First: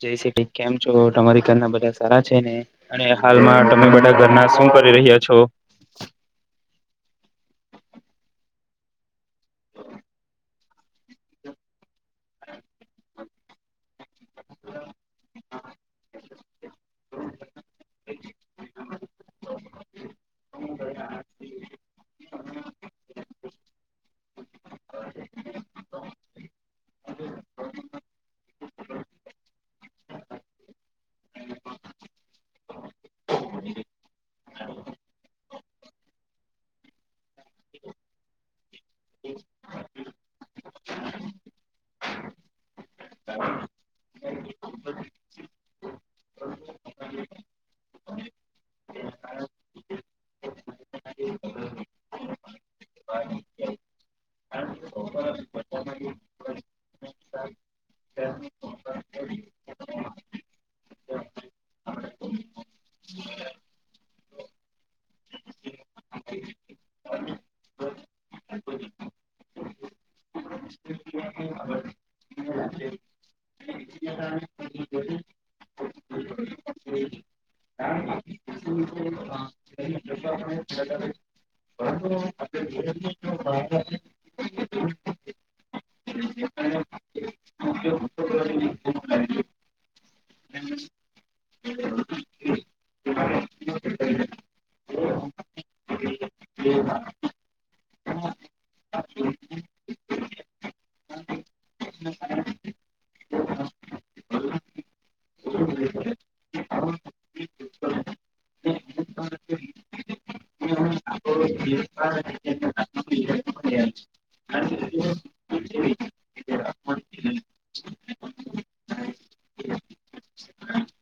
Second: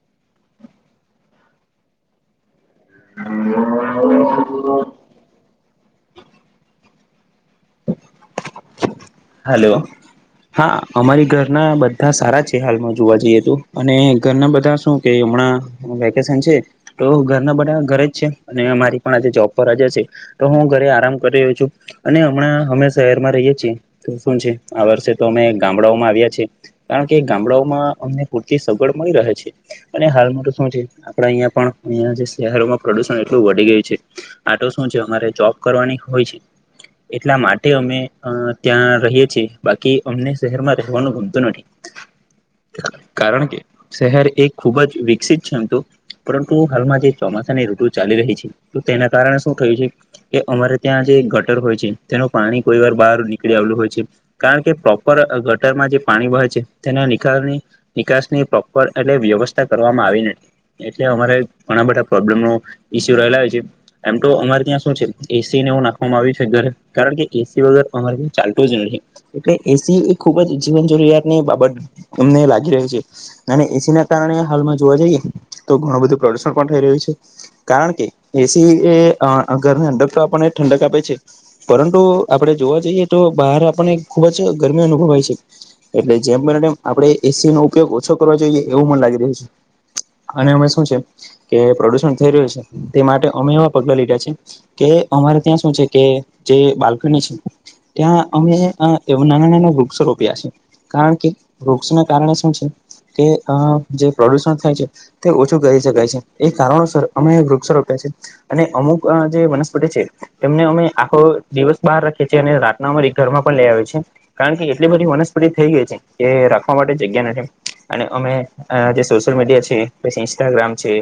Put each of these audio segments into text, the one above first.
જય સિટી કેમ છો? તમારી ઘરના બધા સારા છે ને? અને હાલમાં તમે બધા ઘરના શું કરી રહ્યા છો? હલો હા અમારી ઘરના બધા સારા છે. હાલમાં જોવા જઈએ તો. અને ઘરના બધાં શું કે હમણાં વેકેશન છે. તો ઘરના બધા ઘરે જ છે અને મારી પણ આજે જોબ પર રાજા છે. તો હું ઘરે આરામ કરી રહ્યો છું અને હમણાં અમે શહેરમાં રહીએ છીએ. શું છે આ વર્ષે તો અમે ગામડાઓમાં આવ્યા છીએ. કારણ કે ગામડાઓમાં અમને પૂરતી સગવડ મળી રહે છે. અને હાલમાં તો શું છે આપડા અહિયાં પણ જે શહેરોમાં પ્રદુષણ એટલું વધી ગયું છે. આ તો શું છે અમારે જોબ કરવાની હોય છે. એટલા માટે અમે ત્યાં રહીએ છીએ બાકી અમને શહેરમાં રહેવાનું ગમતું નથી. કારણ કે શહેર એ ખુબ જ વિકસિત છે એમ તો. પરંતુ હાલમાં જે ચોમાસાની ઋતુ ચાલી રહી છે તો તેના કારણે શું થયું છે. કે અમારે ત્યાં જે ગટર હોય છે તેનું પાણી કોઈ વાર બહાર નીકળી આવેલું હોય છે. કારણ કે પ્રોપર ગટરમાં જે પાણી વહે છે તેના નિકાલની નિકાસ ની પ્રોપર એટલે વ્યવસ્થા કરવામાં આવી નથી. એટલે અમારે ઘણા બધા પ્રોબ્લેમ નો ઈસ્યુ રહેલા હોય છે. એમ તો અમારે ત્યાં શું છે એ સી ને એવું નાખવામાં આવ્યું છે ઘરે કારણ કે એ સી વગર અમારે ચાલતું જ નહિ એટલે એ સી એ ખુબ જ જીવન જરૂરિયાતની બાબત અમને લાગી રહી છે. અને એ સી ના કારણે હાલમાં જોવા જઈએ તો ઘણું બધું પ્રદુષણ પણ થઈ રહ્યું છે. કારણ કે એ સી એ આ ઘરની અંદ તો આપણને ઠંડક આપે છે પરંતુ આપણે જોવા જઈએ તો બહાર આપણને ખુબ જ ગરમી અનુભવાય છે. એટલે જેમ બને તેમ આપણે એ સી નો ઉપયોગ ઓછો કરવો જોઈએ એવું મને લાગી રહ્યું છે. અને અમે શું છે કે પ્રદુષણ થઈ રહ્યું છે તે માટે અમે એવા પગલા લીધા છે કે અમારે ત્યાં શું છે કે જે બાલ્કની છે ત્યાં અમે એ નાના નાના વૃક્ષો રોપ્યા છે. કારણ કે વૃક્ષ ના કારણે શું છે કે જે અ પ્રદુષણ થાય છે તે ઓછું કરી શકાય છે. એ કારણોસર અમે વૃક્ષ રોપ્યા છે. અને અમુક જે વનસ્પતિ છે એમને અમે આખો દિવસ બહાર રાખીએ છીએ અને રા ના અમેરી ઘરમાં પણ લઈ આવે છે. કારણ કે એટલી બધી વનસ્પતિ થઈ ગઈ છે એ રાખવા માટે જગ્યા નથી અને અમે અ જે સોશિયલ મીડિયા છે, પછી ઇન્સ્ટાગ્રામ છે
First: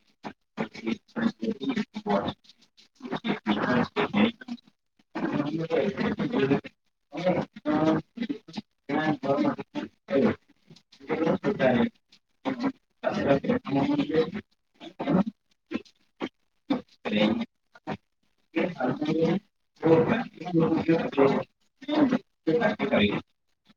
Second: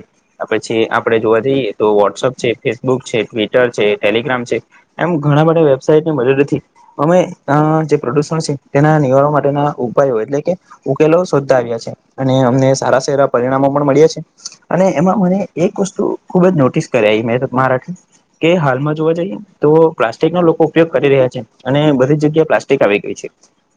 પછી આપડે જોવા જઈએ તો વોટ્સઅપ છે, ફેસબુક છે, ટ્વિટર છે, ટેલિગ્રામ છે. એમ ઘણા બધા વેબસાઈટની મદદોથી અમે અ જે પ્રદુષણ છે તેના નિવારવા માટેના ઉપાયો એટલે કે ઉકેલો શોધતા આવ્યા છે. અને અમને સારા સારા પરિણામો પણ મળ્યા છે અને એમાં મને એક વસ્તુ ખુબ જ નોટિસ કર્યા મે મારા કે હાલમાં જોવા જઈએ તો પ્લાસ્ટિક નો લોકો ઉપયોગ કરી રહ્યા છે. અને બધીજ જગ્યા પ્લાસ્ટિક આવી ગઈ છે.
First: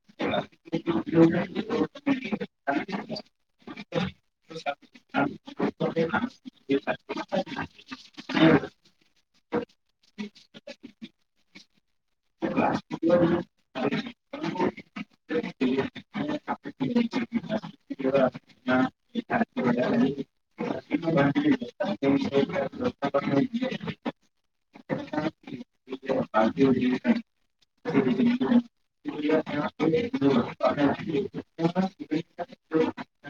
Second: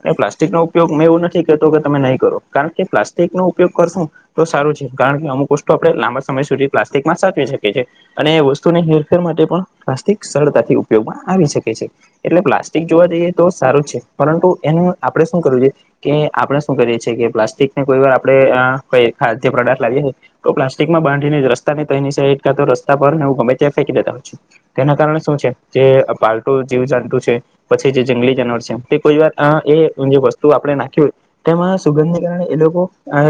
અને પ્લાસ્ટિક નો ઉપયોગ મેં એવું નથી કહેતો કે તમે નહીં કરો કારણ કે પ્લાસ્ટિક નો ઉપયોગ કરશું તો સારું છે કારણ કે અમુક વસ્તુ આપણે લાંબા સમય સુધી પ્લાસ્ટિકમાં સાચવી શકીએ છીએ. અને એ વસ્તુની હેરફેર માટે પણ પ્લાસ્ટિક સરળતાથી ઉપયોગમાં આવી શકે છે એટલે પ્લાસ્ ટિક જોવા જઈએ તો સારું છે. પરંતુ એનું આપડે શું કરવું જોઈએ કે આપડે શું કરીએ છીએ કે પ્લાસ્ટિક ને કોઈ વાર આપડે ઈ અ ખાદ્ય પ્રોડક્ટ લાવીએ તો પ્લાસ્ટિક માં બાંધીને રસ્તાની તયની સાઇડ કાતો રસ્તા પર એવું ગમે ત્યાં ફેંકી દેતા હોય છે. તેના કારણે શું છે જે પાલતુ જીવ જંતુ છે. પછી જે જંગલી જાનવર છે, તે કોઈ વાર અ એ જે વસ્તુ આપણે નાખ્યું. તેમાં સુગંધને કારણે એ લોકો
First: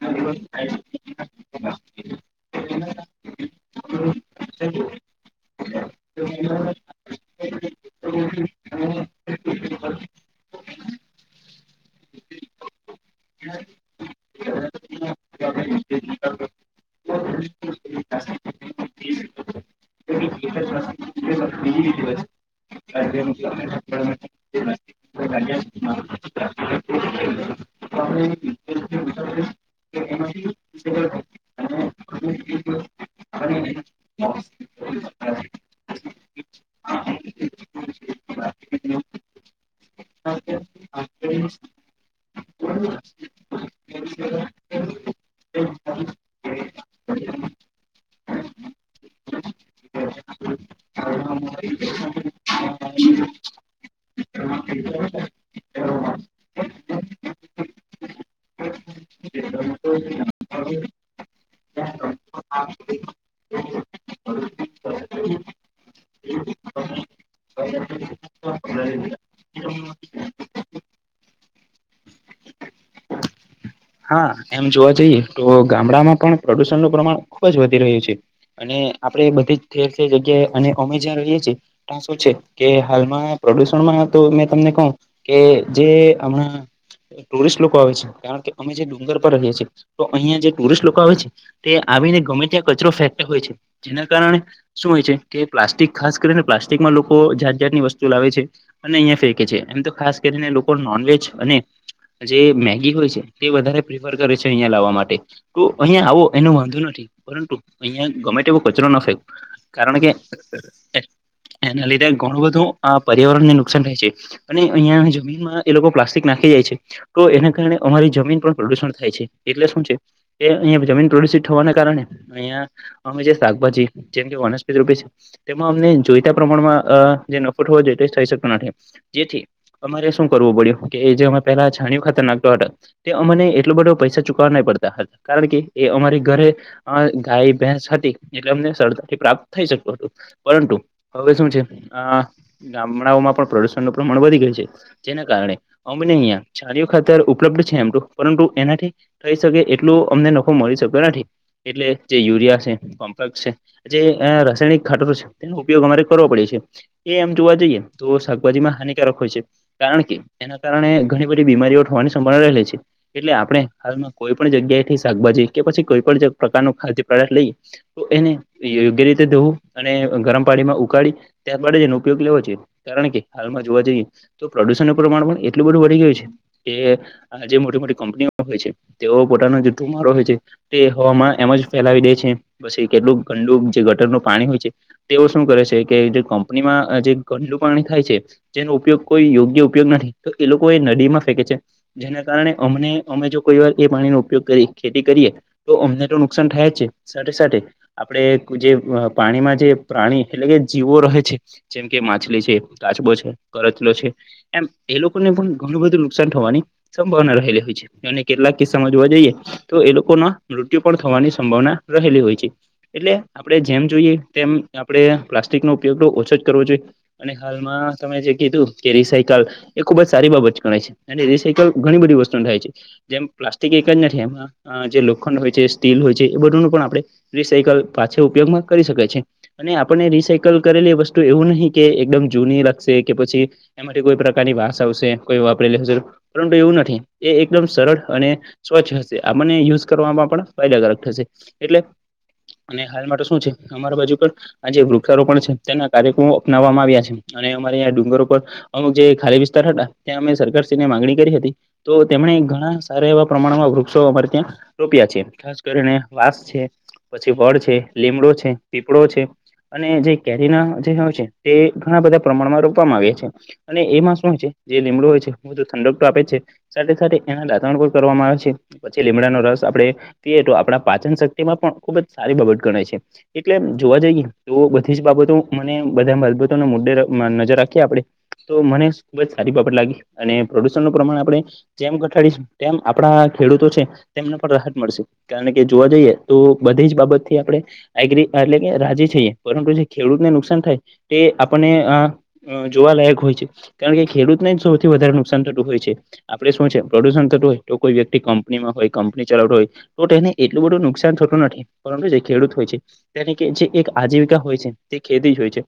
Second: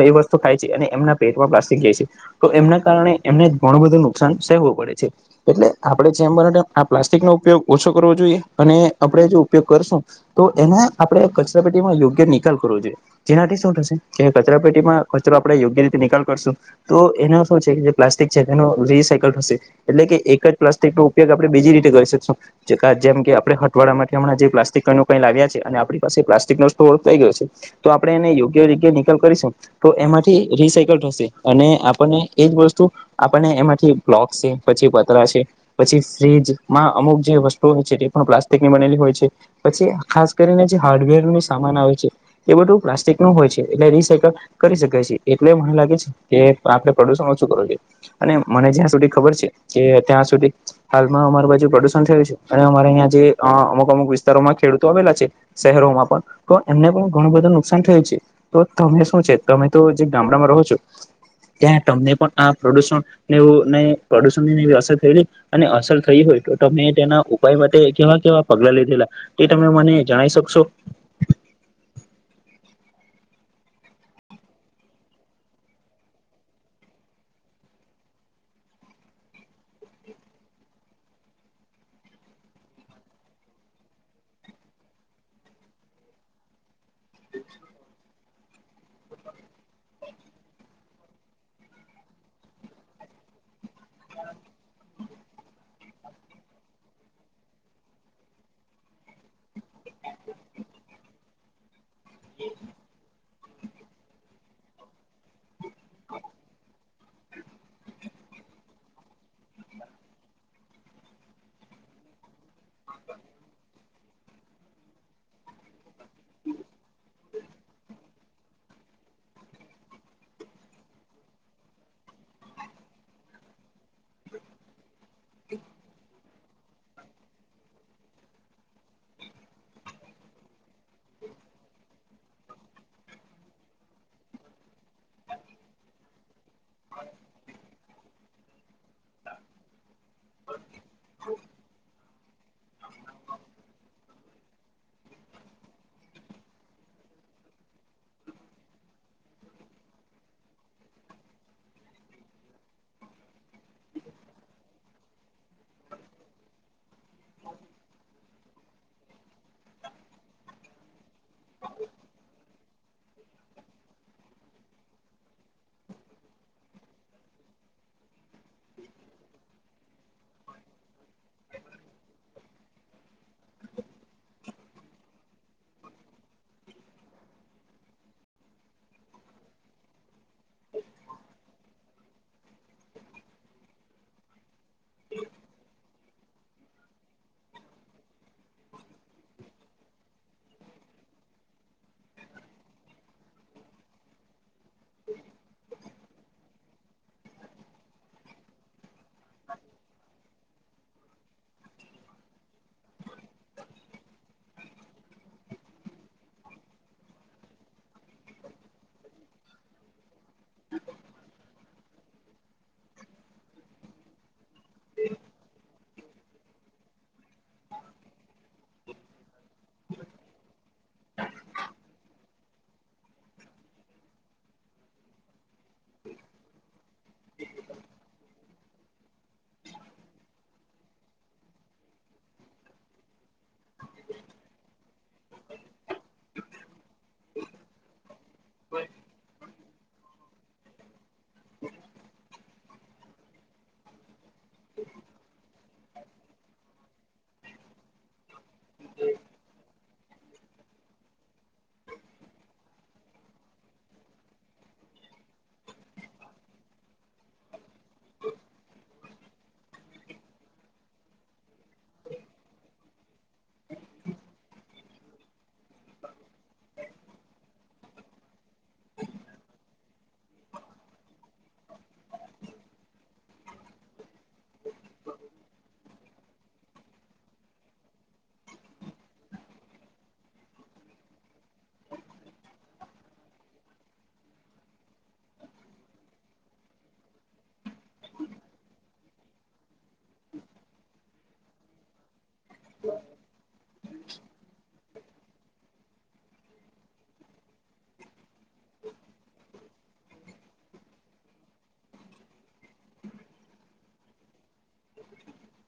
એ વસ્તુ ખાય છે અને એમના પેટમાં પ્લાસ્ટિક જાય છે. તો એમના કારણે એમને ઘણું બધું નુકસાન સહેવું પડે છે. એટલે આપણે જેમ બને તેમ આ પ્લાસ્ટિકનો ઉપયોગ ઓછો કરવો જોઈએ અને આપણે જો ઉપયોગ કરશું તો એને આપણેે કચરા પેટીમાં યોગ્ય નિકાલ કરવો જોઈએ. જેનાથી શું થશે કે કચરા પેટીમાં કચરો આપડે યોગ્ય રીતે નિકાલ કરશું તો એનો શું છે કે જે પ્લાસ્ટિક છે તેનું રિસાયકલ થશે. એટલે કે એક જ પ્લાસ્ટિકનો ઉપયોગ આપણે બીજી રીતે કરી શકશું [unintelligible] જેમ કે આપડે [unintelligible] એટલા માટે હમણાં જે પ્લાસ્ટીકનું કંઈ લાવ્યા છે અને આપણી પાસે પ્લાસ્ટિકનો સ્ટોર થઈ ગયો છે. તો આપણે એને યોગ્ય રીતે નિકાલ કરી શક. તો એમાંથી રિસાયકલ થશે અને આપણને એજ વસ્તુ આપણને એમાંથી બ્લોગ છે, પછી ભદ્રા છે. પછી ફ્રીજમાં અમુક જે વસ્તુઓ હોય છે તે પણ પ્લાસ્ટ તેની બનેલી હોય છે, પછી ખાસ કરીને જે હાર્ડવેરનો સામાન આવે છે. એ બધુ પ્લાસ્ટિકનું હોય છે એટલે રીસાયકલ કરી શકાય છે એટલે મન લાગે છે. તે [unintelligible] અને મને જ્યાં સુધી ખબર છે કે ત્યાં સુધી હાલમાં અમાર બાજુ પ્રદુષણ થયું છે અને અમારે અહીયા જે અમુક અમુક વિસ્તોમાં ખેડૂતો આવેલા છે. શહેરોમાં પણ તો એમને પણ બધું નુકશાન થયું છે. તો તમે શું છે. તમે તો જે ગામડામાં રહો છો ત્યાં તમને પણ આ પ્રદૂષણને ને પ્રદુષણ ને એવી અસર થયેલી. અને અસર થઈ હોય, તો તમે તેના ઉપાય માટે એકે વાર કેવા પગલા લીધેલા એ તમે મને જણાઇ શકશો? હા, એમ જોવા જઈએ, તો ગામડામાં પણ પ્રદુષણનું પ્રમાણ ખુબ જ વધી રહ્યું છે. અને આપણે બધી જ ઠેર ઠેર જગ્યા અને અમે જ્યાં રહીએ છીએ શું છે કે હાલમાં, પ્રદુષણમાં તો મેં તમને કહું. કે જે હમણાં ટુરિસ્ટ લોકો આવે છે, કારણ કે અમે જે ડુંગર પર રહીએ છીએ, તો અહિયાં જે ટુરિસ્ટ લોકો આવે છે. તે આવીને ગમે ત્યાં કચરો ફેંકતા હોય છે. જેના કારણે શું હોય છે કે પ્લાસ્ટિક ખાસ કરીને, પ્લાસ્ટિકમાં લોકો જાત જાતની વસ્તુ લાવે છે. અને અહિયાં ફેંકે છે. એમ તો ખાસ કરીને લોકો નોનવેજ અને જે મેગી હોય છે. તે વધારે પ્રીફર કરે છે, અહિયાં લાવવા માટે તો અહિયાં આવો એનો વાંધો નથી. પરંતુ અહિયાં ગમે તે એવો કચરો ન ફેક કારણ કે એના લીધે ઘણું બધું પર્યાવરણને નુકસાન થાય છે. અને અહિયાં જમીનમાં એ લોકો પ્લાસ્ટિક નાખી જાય છે, તો એના કારણે અમારી જમીન પર પ્રદુષણ થાય છે. એટલે શું છે કે અહિયા જમીન પ્રદુષિત થવાના કારણે અહિયાં અમે જે શાકભાજી જે વનસ્પતિ રૂપે છે. તેમાં અમને જોઈતા પ્રમાણમાં અ જે નફો થવો જોઈએ, તો થઈ શકતો નથી. જેથી અમારે શું કરવું પડ્યું કે, જે અમે પહેલા છાણિયું ખાતર નાખતા હતા. તે અમને એટલો બધો પૈસા ચુકવા નહી પડતા હતા. કારણ કે એ અમારી ઘરે અ ગાય ભેંસ હતી એટલે અમને સરળતાથી પ્રાપ્ત થઈ શક્યું હતું, પરંતુ હવે, શું છે? આ ગામડાઓમાં પણ પ્રદુષણનું પ્રમાણ વધી ગયું છે. જેના કારણે અમને અહીંયા છાણિયું ખાતર ઉપલબ્ધ છે એમ. પરંતુ એનાથી થઈ શકે એટલું અમને નફો મળી શક્તો નથી. એટલે જે યુરિયા છે, કોમ્પેક્સ છે. જે અ રાસાયણિક ખાતરો છે તેનો ઉપયોગ અમારે કરવો પડે છે. એ એમ જોવા જઈએ, તો શાકભાજીમાં હાનિકારક હોય છે. કારણ કે એના કારણે ઘણી બધી બીમારીઓ થવાની સંભાવના રહેલી છે. એટલે આપણે હાલમાં કોઈ પણ જગ્યાએથી શાકભાજી કે પછી કોઈ પણ પ્રકારનું ખાદ્ય પદાર્થ લઈએ તો એને તે યોગ્ય રીતે ધોવું અને ગરમ પાણીમાં ઉકાળી, ત્યાર બાદ જ એનો ઉપયોગ લેવો જોઈએ. કારણ કે હાલમાં જોવા જઈએ, તો પ્રદુષણ પ્રમાણ પણ એટલું બધું વધી ગયું છે કે આ જે મોટી મોટી કંપનીઓ હોય છે તેઓ પોતાનો જે ધુમાડો હોય છે તે હવામાં એમ જ ફેલાવી દે છે, પછી કેટલું ગંદું જે ગટરનું પાણી હોય છે તેઓ શું કરે છે કે, જો કંપનીમાં જે ગંડું પાણી થાય છે જેનો ઉપયોગ કોઈ યોગ્ય ઉપયોગ નથી તો એ લોકોએ નદીમાં ફેંકે છે જેના કારણે અમને અમે જો કોઈવાર એ પાણીનો ઉપયોગ કરીએ ખેતી કરીએ તો અમને તો નુકસાન થાય જ છે સાથે સાથે આપણે જે અહ પાણીમાં જે પ્રાણી એટલે કે જીવો રહે છે જેમ કે, માછલી છે, કાચબો છે કરચલો છે એમ એ લોકોને પણ ઘણું બધું નુકસાન થવાની સંભાવના રહેલી હોય છે અને કેટલાક કિસ્સામાં જોવા જઈએ તો એ લોકો ના મૃત્યુ પણ થવાની સંભાવના રહેલી હોય છે. એટલે આપણે જેમ જોઈએ તેમ આપણે પ્લાસ્ટિકનો ઉપયોગ તો ઓછો જ કરવો જોઈએ અને હાલમાં તમે જે કીધું કે રિસાયકલ એ ખુબ જ સારી બાબત ગણાય છે અને રિસાયકલ ઘણી બધી વસ્તનુ થાય છે. જેમ પ્લાસ્ટિક એક જ નથી એમાં છે અહ જે લોખંડ હોય છે સ્ટીલ હોય છે એ બધુંનું પણ આપડે રિસાઇકલ પાછો ઉપયોગમાં કરી શકાય છે. અને આપણે રિસાયકલ કરેલી વસ્તુ એવું નહી કે એકદમ જૂની લાગશે કે પછી એમાંથી કોઈ પ્રકારની વાસ આવશે કોઈ વાપરે હશે પરંતુ એવું નથી એ એકદમ સરળ અને સ્વચ્છ હશે આ મને યુજ કરવામાં પણ ફાયદાકારક થશે એટલે અને હાલ મા તો શું છે અમારા બાજુ પણ આ જે વૃક્ષારોપણ છે તેના કાર્યક્રમો અપનાવવામાં આવ્યા છે અને અમારેં આઇયા ડુંગરો પર અમુક જે ખાલી વિસ્તાર હતા ત્યાં અમે સરકારશ્રી ને માંગણી કરી હતી તો તેમણે ઘણા સારા એવા પ્રમાણમાં વૃક્ષો અમારે ત્યાં રોપ્યા છે. ખાસ કરીને વાસ છે, પછી વળ છે, લીમડો છે, પીપળો છે. અને જે કેરીના જે હોય છે તે ઘણા બધા પ્રમાણમાં રોપવામાં આવ્યા છે અને એમાં શું છે જે લીમડો હોય છે બધું ઠંડક તો આપે છે સાથે સાથે એના દાતણ પણ કરવામાં આવે છે પછી લીમડાનો રસ આપડે તે તો આપણા પાચન શક્તિમાં પણ ખુબ જ સારી બાબત ગણાય છે. એટલે જોવા જઈએ તો બધી જ બાબતો મને બધા બાબતોના મુદ્દે નજર રાખીએ આપડે તો મને ખુબ જ સારી બાબત લાગી અને પ્રોડુશન નું પ્રમાણ આપણે જેમ ધટાઙી શુ તેમ આપણા ખેડૂતો છે તેમને પર રાહત મળશે કારણ કે જોવા જઈએ તો બધી જ બાબતથી આપડે એગ્રી એટલે કે રાજી છેએ પરંતુ જે ખેડૂતને નુકસાન થાય તે આપને આ અહ જોવાલાયક હોય છે કારણ કે ખેડૂતને જ સૌથી વધારે નુકસાન થતું હોય છે. આપડે શું છે પ્રોડ્યુશન થતું હોય તો કોઈ વ્યક્તિ કંપનીમાં હોય કંપની ચલાવતો હોય તો તેને એટલું બધું નુકસાન થતું નથી પરંતુ જે ખેડૂત હોય છે તેની કે જે એક આજીવિકા હોય છે તે ખેતી જ હોય છે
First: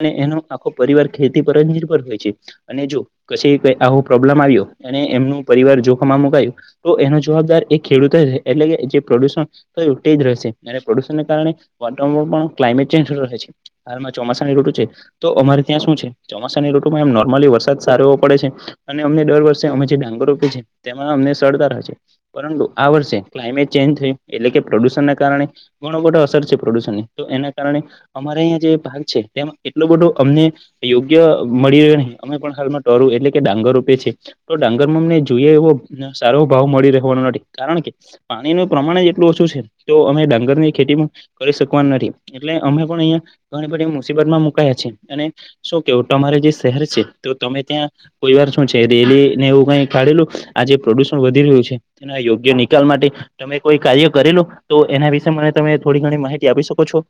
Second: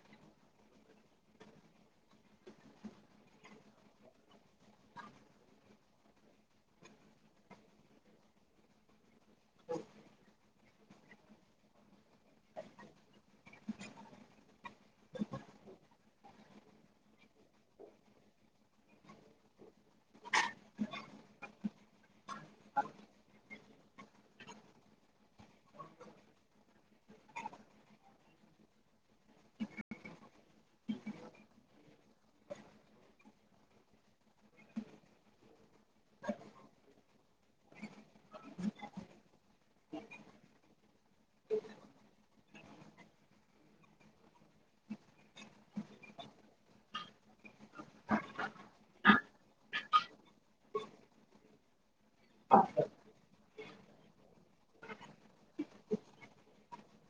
અને એનો આખો પરિવાર ખેતી પર જ નિર્ભર હોય છે અને જો કશેઈ કોઈ આવો પ્રોબ્લેમ આવ્યો અને એમનું પરિવાર જોખમમાં મુકાયું તો એનો જવાબદાર એ ખેડૂતો એટલે કે જે પ્રદુષણ [unintelligible] તે જ રહેશે જૈવ પ્રદૂષણ કારણે વાતાવરણમાં પણ કલાયમેનટ ચેજ ઋતુ છે, હાલમાં ચોમાસા ની ઋતુ છે. તો અમારે ત્યાં શું છે, ચોમાસાની ઋતુમાં એમ નોર્મલી વરસાદ સારો એવો પડે છે. અને અમને દર વર્ષે અમે જે ડાંગર રોપીએ છે, તેમાં અમને સરળતા રહે છે, પરંતુ આ વર્ષે ક્લાયમેન્ટ ચેન્જ થયું, એટલે કે પ્રદૂષણ કારણે ઘણો બધો અસર છે પ્રદૂષણની, તો એના કારણે અમારા અહીયા જે ભાગ છે, તેમ એટલો બધો અમને યોગ્ય મળી રહ્યો નહી, અમે પણ હાલમાં ધરું એટલે કે કે ડાંગર રોપીયે છે, તો ડાંગર માં અમને જોઈએ એવો સારો ભાવ મળી રહેવાનો નથી, કારણ કે, પાણીનું પ્રમાણ જ એટલું ઓછું છે, તો અમે ડાંગર ની ખેતી પણ કરી શકવાના નથી. એટલે અમે પણ અહિયા ઘણી બધી મુસીબત માં મુકાયા છે અને શું કેવું તમારે જે શહેર છે, તો તમે ત્યાં કોઈ વાર શું છે રેલી ને એવું કઈ કાઢેલું? આ જે પ્રદૂષણ વધી રહ્યું છે, તેના યોગ્ય નિકાલ માટે તમે કોઈ કાર્ય કરેલુ તો એના વિશે મને તમે થોડી ઘણી માહિતી આપી શકો છો?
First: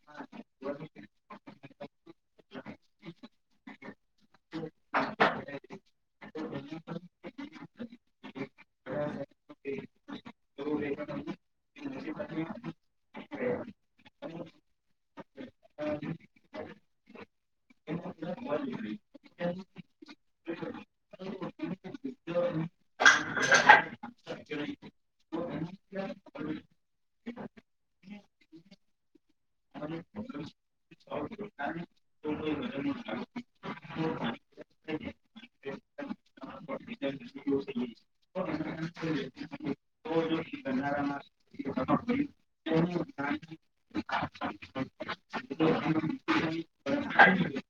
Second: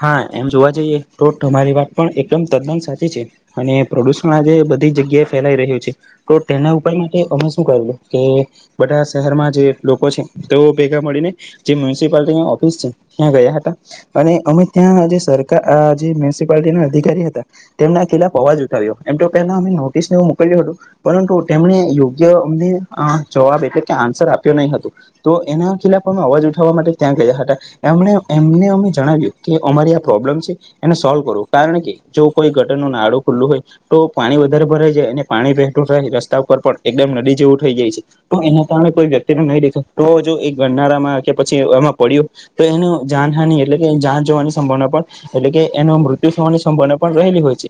હા, એમ જોવા જઈએ, તો તમારી વાત પણ એકદમ તદ્દન સાચી છે અને પ્રદૂષણ આજે બધી જગ્યાએ ફેલાઈ રહ્યું છે. તો તેના ઉપાય માટે અમે શું કરેલું કે બધા શહેરમાં જે લોકો છે, તેઓ ભેગા મળીને જે મ્યુનિસિપાલટીની ઓફિસ છે. ત્યાં ગયા હતા અને અમે ત્યાં જે સરકા અ.. જે મ્યુનિસિપાલટી ના અધિકારી હતા. તેમના ખિલાફ અવાજ ઉઠાવ્યો, એમ તો પહેલા અમે નોટિસ ને એવું મોકલ્યું હતું. પરંતુ તેમણે યોગ્ય અમને અ.. જવાબ એટલે કે, આન્સર આપ્યો નહી હતો. તો એના ખિલાફ અમે અવાજ ઉઠાવવા માટે ત્યાં ગયા હતા, એમણે એમને અમે જણાવ્યું. કે અમારી આ પ્રોબ્લેમ છે એને સોલ્વ કરો, કારણ કે, જો કોઈ ગટર નું નાડું ખુલ્લું હોય. તો પાણી વધારે ભરાઈ જાય અને પાણી વેહતું થાય, રસ્તા ઉપર પણ એકદમ નદી જેવું થઈ જાય છે. તો એના કારણે કોઈ વ્યક્તિને નહીં દેખાય તો, જો એ ગંનારા માં કે પછી એમાં પડ્યો તો એનું જાનહાની એટલે કે એની જાજ જવાની સંભાવના પણ એટલે કે, એનો મૃત્યુ થવાની સંભાવના પણ રહેલી હોય છે.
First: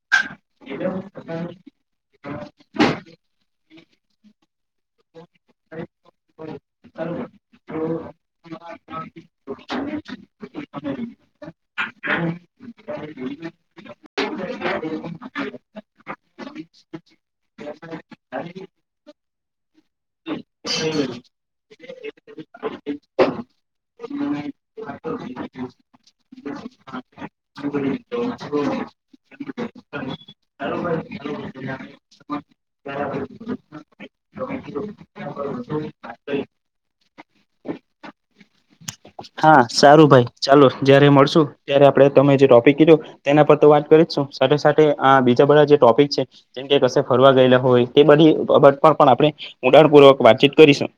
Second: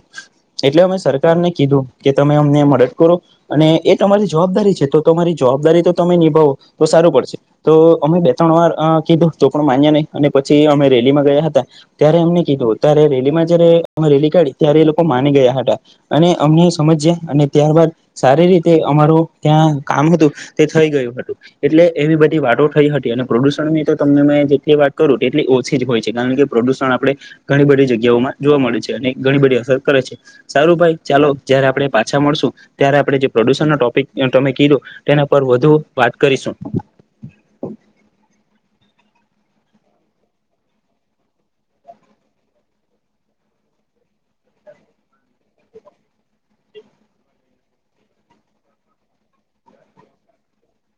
એટલે અમે સરકારને કીધું કે તમે અમને મદદ કરો. અને એ તમારી જવાબદારી છે, તો તમારી જવાબદારી તો તમે નિભાવો, તો સારું પડશે. તો અમે બે-ત્રણ વાર અ.. કીધુ, તો પણ માન્યા નહી અને પછી અમે રેલીમાં ગયા હતા. ત્યારે એમને કીધું ત્યારે રેલીમાં જયારે અમે રેલી કાઢી ત્યારે એ લોકો માની ગયા હતા. અને અમને સમજ્યાં અને ત્યારબાદ સારી રીતે અમારું ત્યાં કામ હતું, તે થઈ ગયું હતું. એટલે એવી બધી વાતો થઈ હતી અને પ્રદુષણ ની તો તમને મે જેટલી વાત કરું તેટલી ઓછી જ હોય છે, કારણ કે પ્રદૂષણ આપણે ઘણી બધી જગ્યાઓમાં જોવા મળે છે અને ઘણી બધી અસર કરે છે. સારું ભાઈ ચાલો, જયારે આપણેે પાછા મળશુ ત્યારે આપણે જે પ્રદૂષણનો ટોપિક તમે કીધું, તેના પર વધુ વાત કરીશું. હા, સારું ભાઈ ચાલો જયારે મળશુ ત્યારે આપડે તમે જે ટોપિક કીધો તેના પર તો વાત કરી જ શું, સાથે-સાથે આ બીજા બધા જે ટોપિક છે જેમ કે કશે ફરવા ગયેલા હોય, તે બધી બાબત પર પણ આપણે ઉડાણપૂર્વક વાતચીત કરીશું.